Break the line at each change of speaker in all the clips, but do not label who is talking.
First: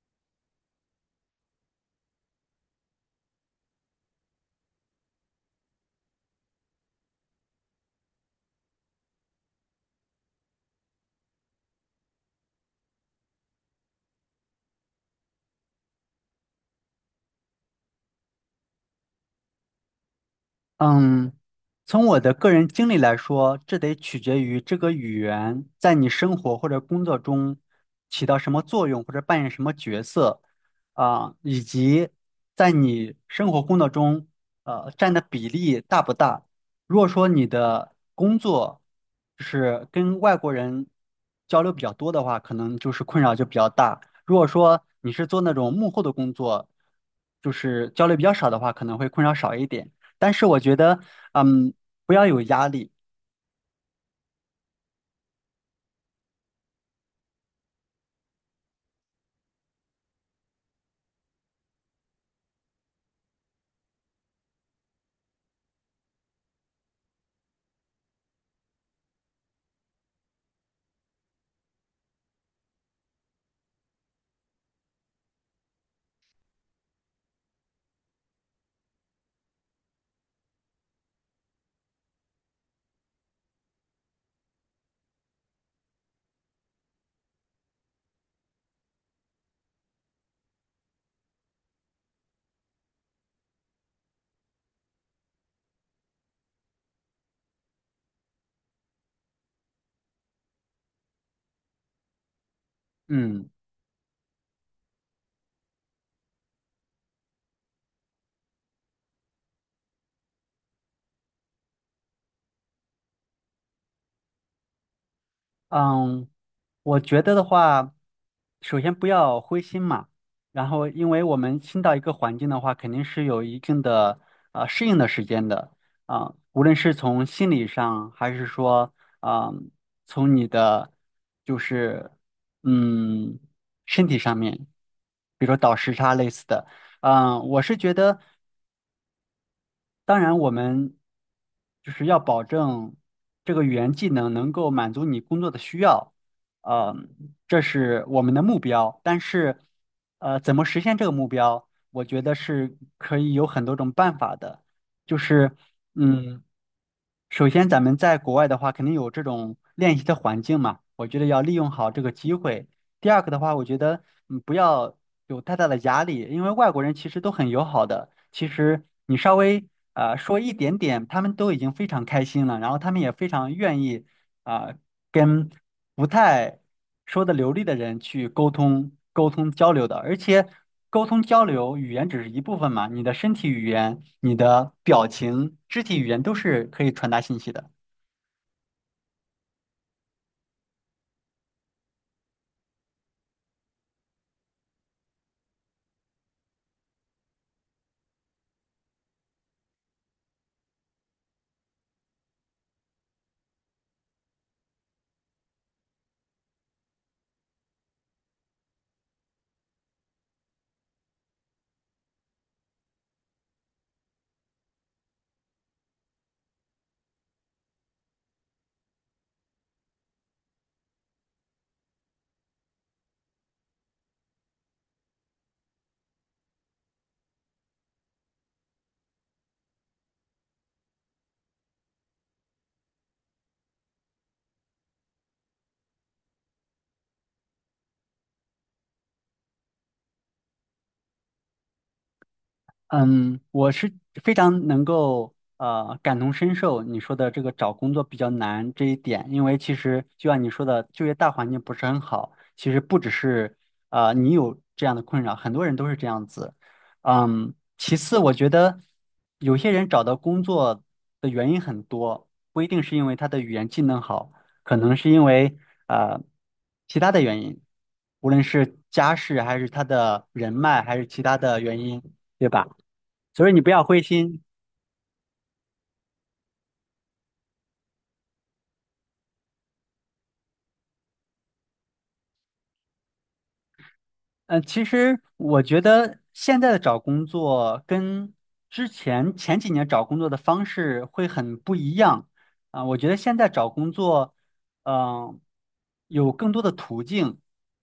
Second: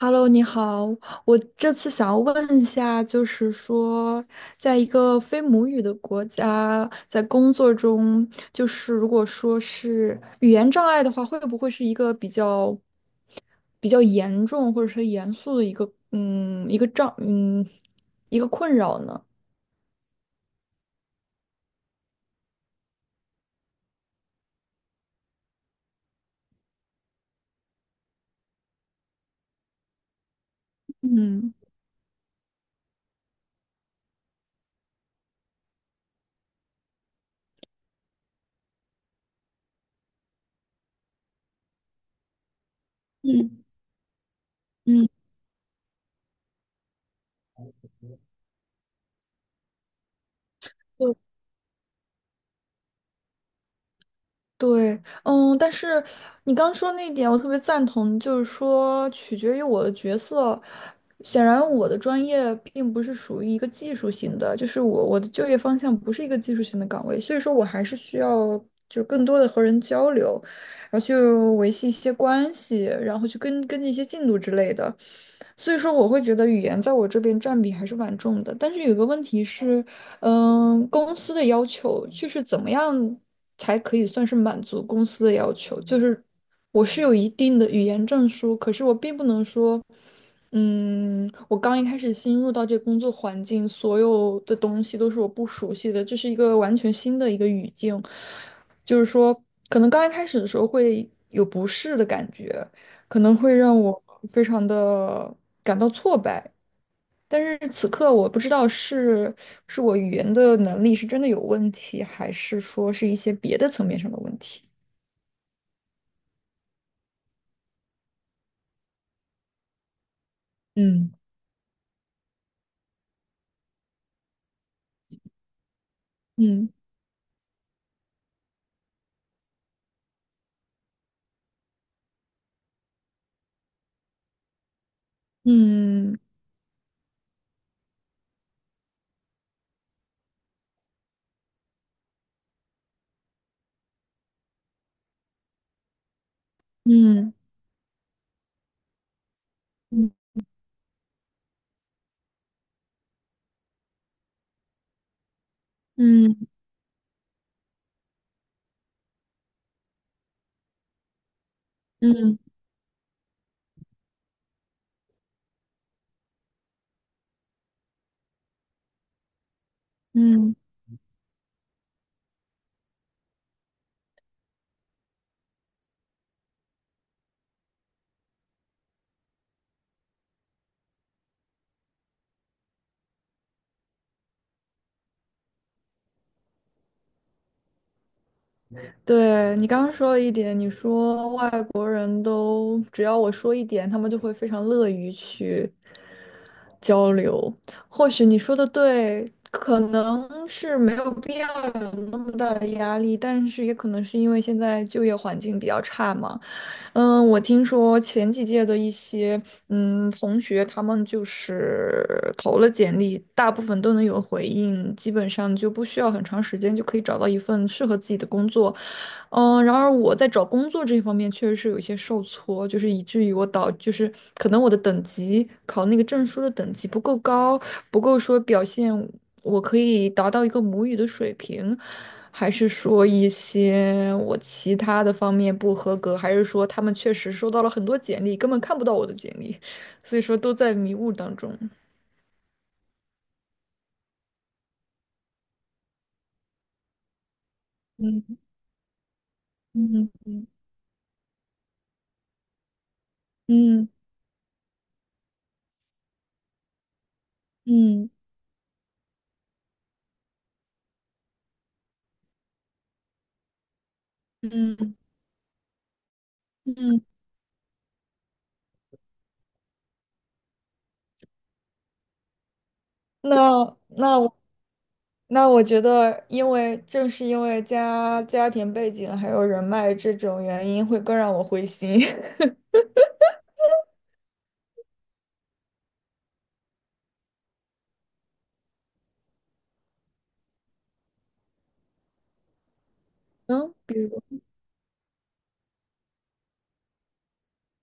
Hello，你好，我这次想要问一下，就是说，在一个非母语的国家，在工作中，就是如果说是语言障碍的话，会不会是一个比较严重或者是严肃的一个困扰呢？
嗯，从我的个人经历来说，这得取决于这个语言在你生活或者工作中起到什么作用，或者扮演什么角色，
嗯。
以及在你生活工作中，占的比例大不大。如果说你的工作就是跟外国人交流比较多的话，可能困扰就比较大。如果说你是做那种幕后的工作，就是交流比较少的话，可能会困扰少一点。但是我觉得，嗯，不要有压力。
对，但是你刚说那一点，我特别赞同，就是说取决于我的角色。显然，我的专业并不是属于一个技术型的，就是我的就业方向不是一个技术型的岗位，所以说我还是需要就是更多的和人交流，然后去维系一些关系，然后去跟进一些进度之类的。所以说，我会觉得语言在我这边占比还是蛮重的。但是有个问题是，公司的要求就是怎么样才可以算是满足公司的要求？就是我是有一定的语言证书，可是我并不能说，我刚一开始新入到这个工作环境，所有的东西都是我不熟悉的，这是一个完全新的一个语境，就是说，可能刚一开始的时候会有不适的感觉，可能
嗯
会让我非常的感到挫败。但是此刻我不知道是是我语言的能力是真的有问题，还是说是一些别的层面上的问题。
嗯，我觉得的话，首先不要灰心嘛，然后因
嗯。
为我们新到一个环境的话，肯定是有一定的适应的时间的啊，无
嗯。
论是从心理上，还是说，啊，从你的就是嗯身体上面，比如说倒时差
嗯。
类似的，嗯，我是觉得。当然，我们就是要保证这个语言技能能够满足你工作的需要，呃，
嗯。
这是我们的目标。但是，
嗯。
怎么实现这个目标，我觉得是可以有很多种办法的。就是，嗯嗯，
嗯。
首先，咱们在国外的话，肯定有这种练习的环境嘛，我觉得要利用好这个
嗯。
机
嗯。
会。第二个的话，我觉得不要有太大的压力，因为外国人其实都很友好的，其实你稍微说一
嗯。
点点，他们都已经非常开心了，然后他们也非常愿意啊、跟。不太说的流利的人去沟通交流的，而且沟通交流语言只是一部分嘛，你的身体语言、你的表情、肢体语言都是可以传达信息的。
对，你刚刚说了一点，你说外国人都只要我说一点，他们就会非常乐于去交流。或许你说的对，可能是没有必要有那么大的压力，但是也可能是因为现在就业环境比较差嘛。嗯，我听说前几届的一些同学，他们就是投了简历，大部分都能有回应，基本上就不需要很长时间就可以找到一份适合自己的工作。嗯，然而我在找工作这一方面确实是有一些受挫，就是以至于我导，就是可能我的等级考那个证书的等级不够高，不够说表现我可以达到一个母语的水平，还是说一些我其他的方面不合格，还是说他们确实收到了很多简历，根本看不到我的简历，所以说都在迷雾当中。
嗯，我是非常能够感同身受你说的这个找工作比较
嗯。
难这一点，因为其实
嗯。
就像
嗯。
你说的，就业大环境不是很好，其实不只是
嗯。
你有这样的困扰，很多人都是这样子。嗯，其
嗯。
次我觉得有些人找到工作的原因很多，不一定是因为他的语言技能好，可能
嗯。
是因为呃其
嗯。
他的原因，无论是家世还是他的人脉还是其他的原因，对吧？所以你不
那
要灰
那我
心。
那我觉得，因为正是因为家庭背景还有人脉这种原因，会更让我灰心。
嗯，其实我觉得现在的找工作跟前几年找工作的方式会很不一样啊，我觉得现在找
嗯，
工
比如，
作，嗯、有更多的途径，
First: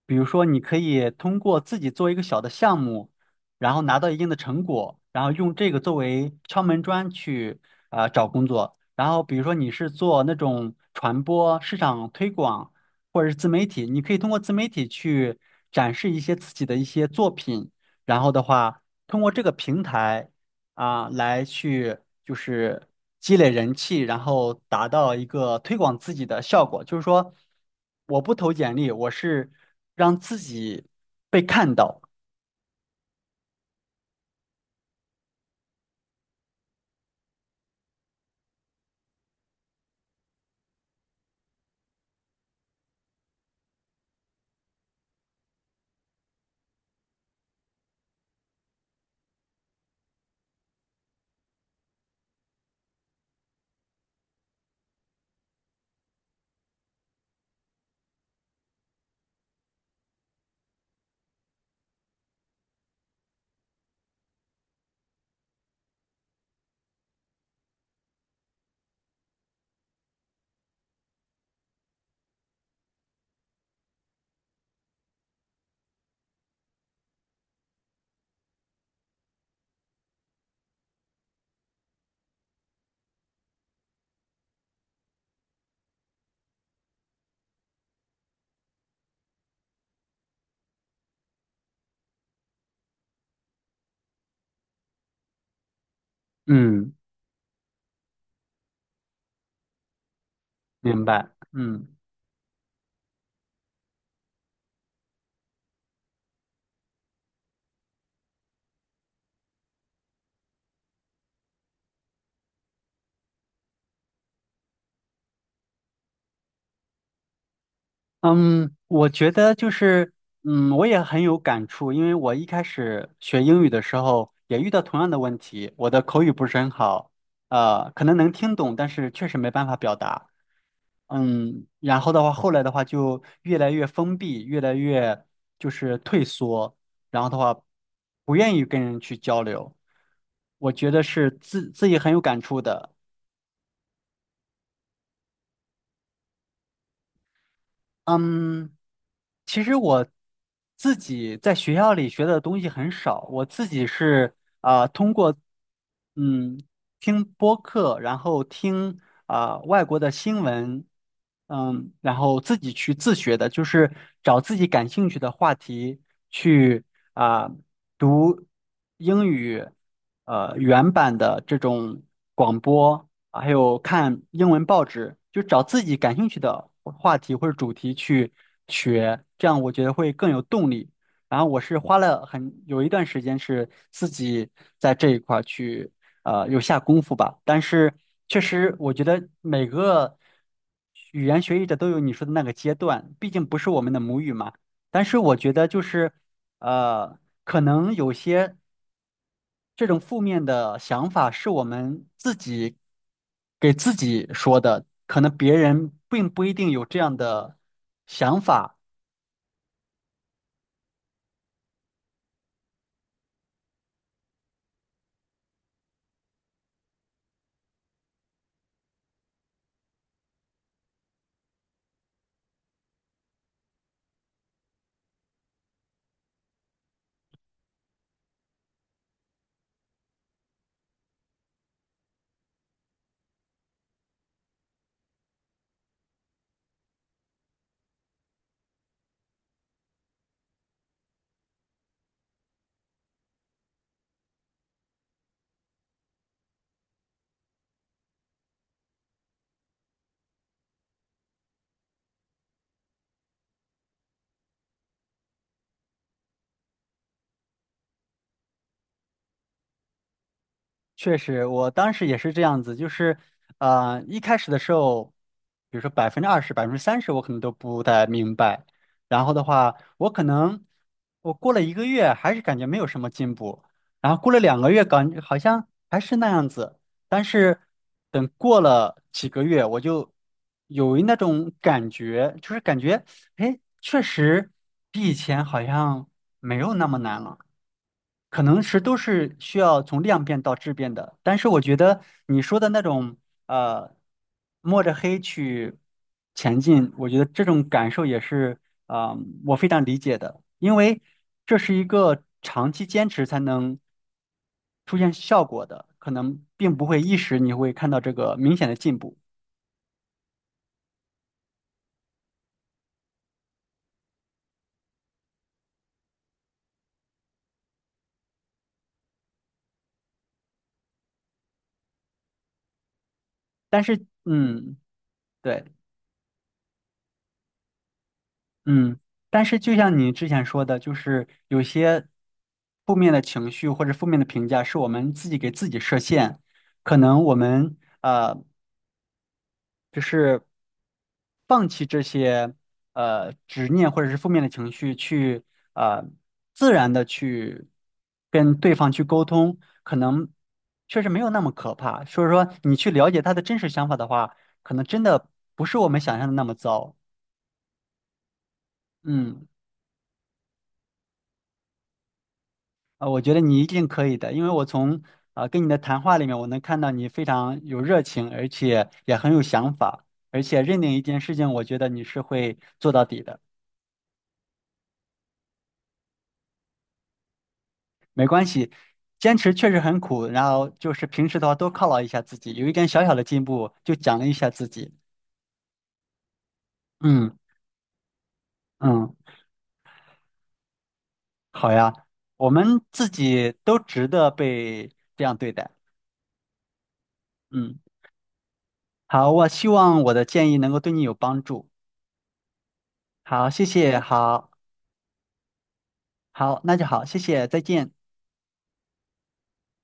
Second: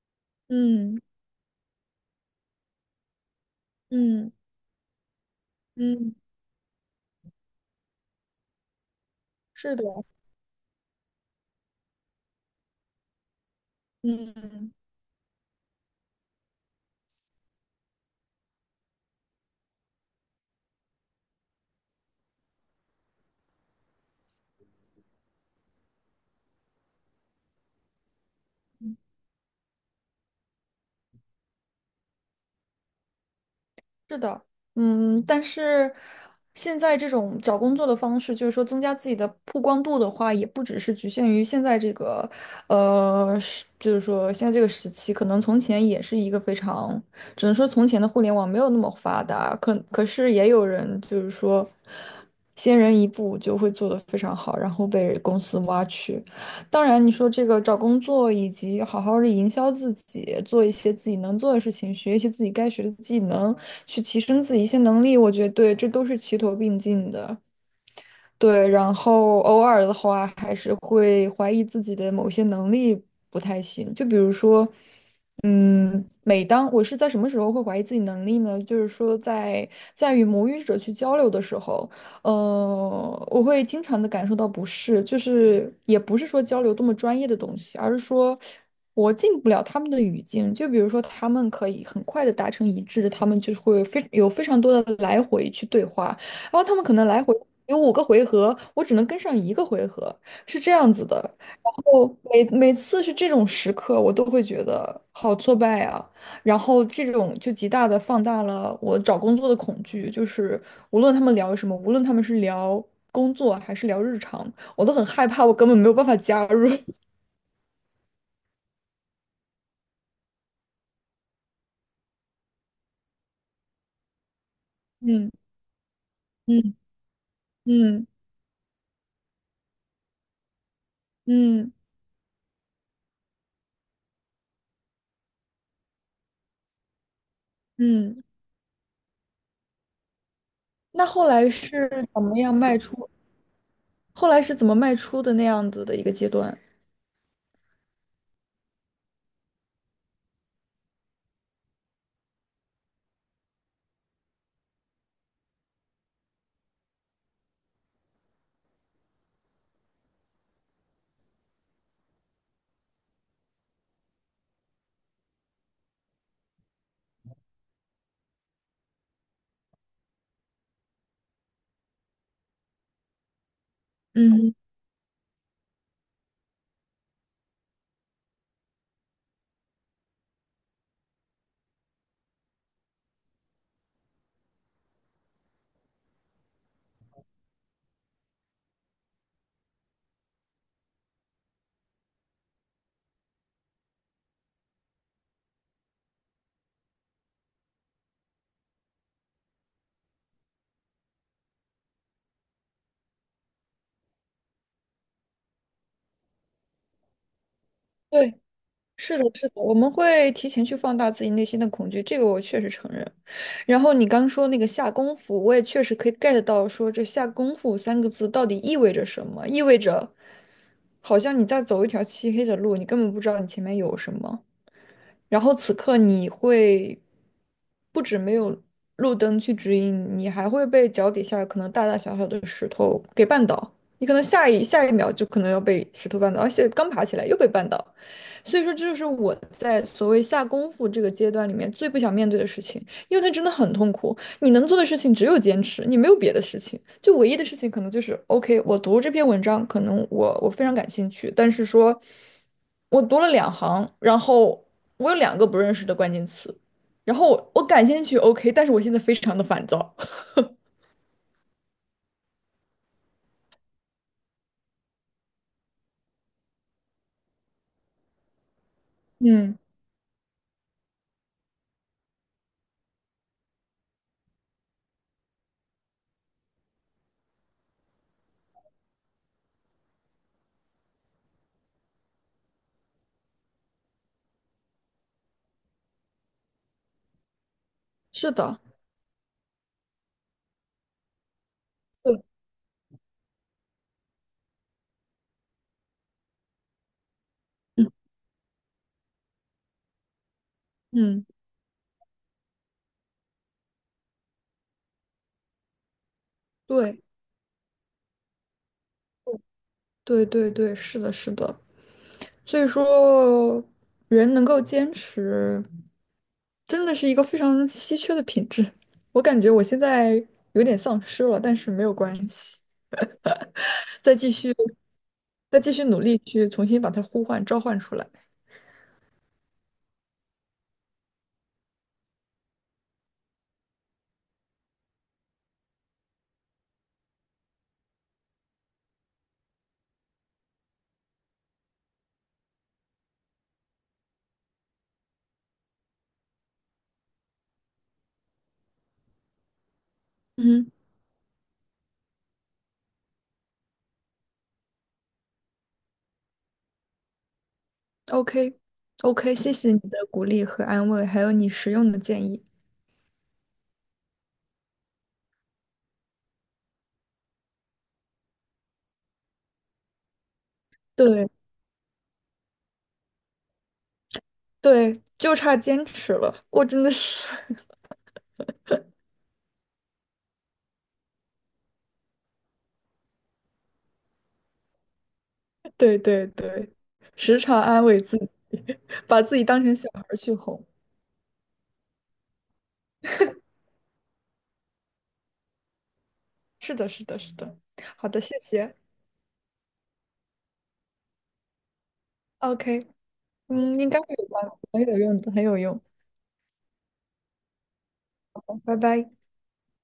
比如说你可
嗯。
以通过自己做一个小的项目，然后拿到一定
嗯。
的成果，然后用这个作
嗯。
为敲门砖去找工作。然后比如说你
是的，
是做那种传播、市场推广。或者是自媒体，你可以通过自媒
嗯。
体去展示一些自己的一些作品，然后的话，通过这个平台啊，来去就是积累人气，然后达到一个推广自己的效果。就是说，我不投简历，我是让自己被看到。
是的，嗯，但是现在这种找工作的方式，就是说增加自己的曝光度的话，也不只是局限于现在这个，是就是说现在这个时期，可能从前也是一个非常，只能说从前的互联网没有那么发达，可是也有人就是说，先人一步就会做得非常好，然后被公司挖去。当然，你说这个找工作以及好好的营销自己，做一些自己能做的事情，学一些自己该学的技能，去提升自己一些能力，我觉得对，这都是齐头并进的。对，然后偶尔的话，还是会怀疑自己的某些能力不太行。就比如说，每当我是在什么时候会怀疑自己能力呢？就是说在，在与母语者去交流的时候，我会经常的感受到不适，就是也不是说交流多么专业的东西，而是说我进不了他们的语境。就比如说，他们可以很快的达成一致，他们就会非常多的来回去对话。然后他们
嗯，
可能来回有五个回合，我只能跟上一个回合，是这样
明
子的。
白。
然
嗯。
后每次是这种时刻，我都会觉得好挫败啊。然后这种就极大的放大了我找工作的恐惧，就是无论他们聊什么，无论他们是聊工作还是聊日常，我都很害怕，我根本没有办法加入。
嗯，我觉得就是，嗯，我也很有感触，因为我一开始学英语的时候也遇到同样的
嗯。
问题，我的口语不是很
嗯。
好，可
嗯。
能能听懂，但是确实没办法表达。嗯，
嗯。
然后的话，后来的话就越来越封闭，越来越就是退缩，然后的话
嗯。
不愿意跟人去交流。我觉得
那后
是
来
自自
是
己很有
怎么
感
样
触
迈
的。
出？后来是怎么迈出的那样子的一个阶段？
嗯，其实我自己在学校里学的东西很少，我自己是通过嗯听播客，然后听外国的新闻，嗯，然后自己去自学的，就是找自己感兴趣的话题去啊、读英语原版的这种广播，啊还有看英
嗯，
文报纸，就找自己感兴趣的话题或者主题去学，这样我觉得会更有动力。然后我是花了很有一段时间是自己在这一块儿去有下功夫吧，但是确实我觉得每个语言学习者都有你说的那个阶段，毕竟不是我们的母语嘛。但是我觉得就是呃，可能有些这种负面的想法是我们自己给自己说的，可能别人并不一定有这样的想
对。
法。
是的，是的，我们会提前去放大自己内心的恐惧，这个我确实承认。然后你刚说那个下功夫，我也确实可以 get 到，说这下功夫三个字到底意味着什么？意味着好像你在走一条漆黑的路，你根本不知道你前面有什么。然后此刻你会不止没有路灯去指引，你还会被脚底下可能大大小小的石头给绊倒。你可能下一秒就可能要被石头绊倒，而且刚爬起来又被绊倒。所以说，这就是我在所谓下功夫这个阶段里面最不想面对的事情，因为它真的很痛苦。你能做的事情只有坚持，你没有别的事情。就唯一的事情可能就是，OK,我读这篇文章，可能我非常感兴趣，但是说，我读了两行，然后我有两个不认识的关键词，然后我感兴趣，OK,但是我现在非常的烦躁。
确实，我当时也是这样子，就是，一开始的时候，比如说20%、30%，我可能都不太明白。然后的
嗯，
话，我可能过了1个月，还是感觉没有什么进步。然后过了2个月，感好像还是那样子。但是等过了几个月，我就有那种感觉，就是感觉，哎，确实比以前好像没有那么难了。
是
可
的，
能是都是需要从量变到质变的，但是我觉得
对，
你说的那种呃，摸着黑去前进，我觉得这种感
嗯，
受也是啊、呃我非常理解的，因为
嗯，
这是一个长期坚持才能出现效果的，可能并不会
对，
一时你会看到这个明显的进步，
对对对，是的，是的。所以说，人能够坚持，真的是一个非常稀缺的品质。我感觉我现在有点丧失了，但是没有关系，
但是
再继续，
嗯，
再
对。
继续努力去重新把它呼唤、召唤出来。
嗯，但是就像你之前说的，就是有些负面的情绪或者负面的评价是我们自己给自己设限，可能我们就是放弃这些执念或者是负面的情绪去呃自然的去跟对方去沟通，可能
嗯
确实没有那么可怕。所以说你去了解他的真实想法的话，可能真的不是我们想象的那么糟。
，OK，OK，
嗯。
谢谢你的鼓励和安慰，还有你实用的建议。
啊，我觉得你一定可以的，因为我从跟你的谈话里面，我能看到你非常有热情，而且也很有想法，而且认定一件
对
事情，我觉得你是会做到底的。
对，就差坚持了。我真的是，
没关系，坚持确实很苦，然后就是平时的话多犒劳一下自己，有一点小小的进步就奖励一下自己。
对对对，
嗯
时常安慰自己，
嗯，
把自己当成小孩儿去哄。
好呀，我们自己都值得被这样对待。
是的，是的，是的。
嗯，
好的，谢谢。
好，我希望我的建议能够对你有帮助。
OK,
好，谢
嗯，应
谢，
该会有吧，
好
很有用的，很有用。
好，那就好，谢谢，再见。
好拜拜。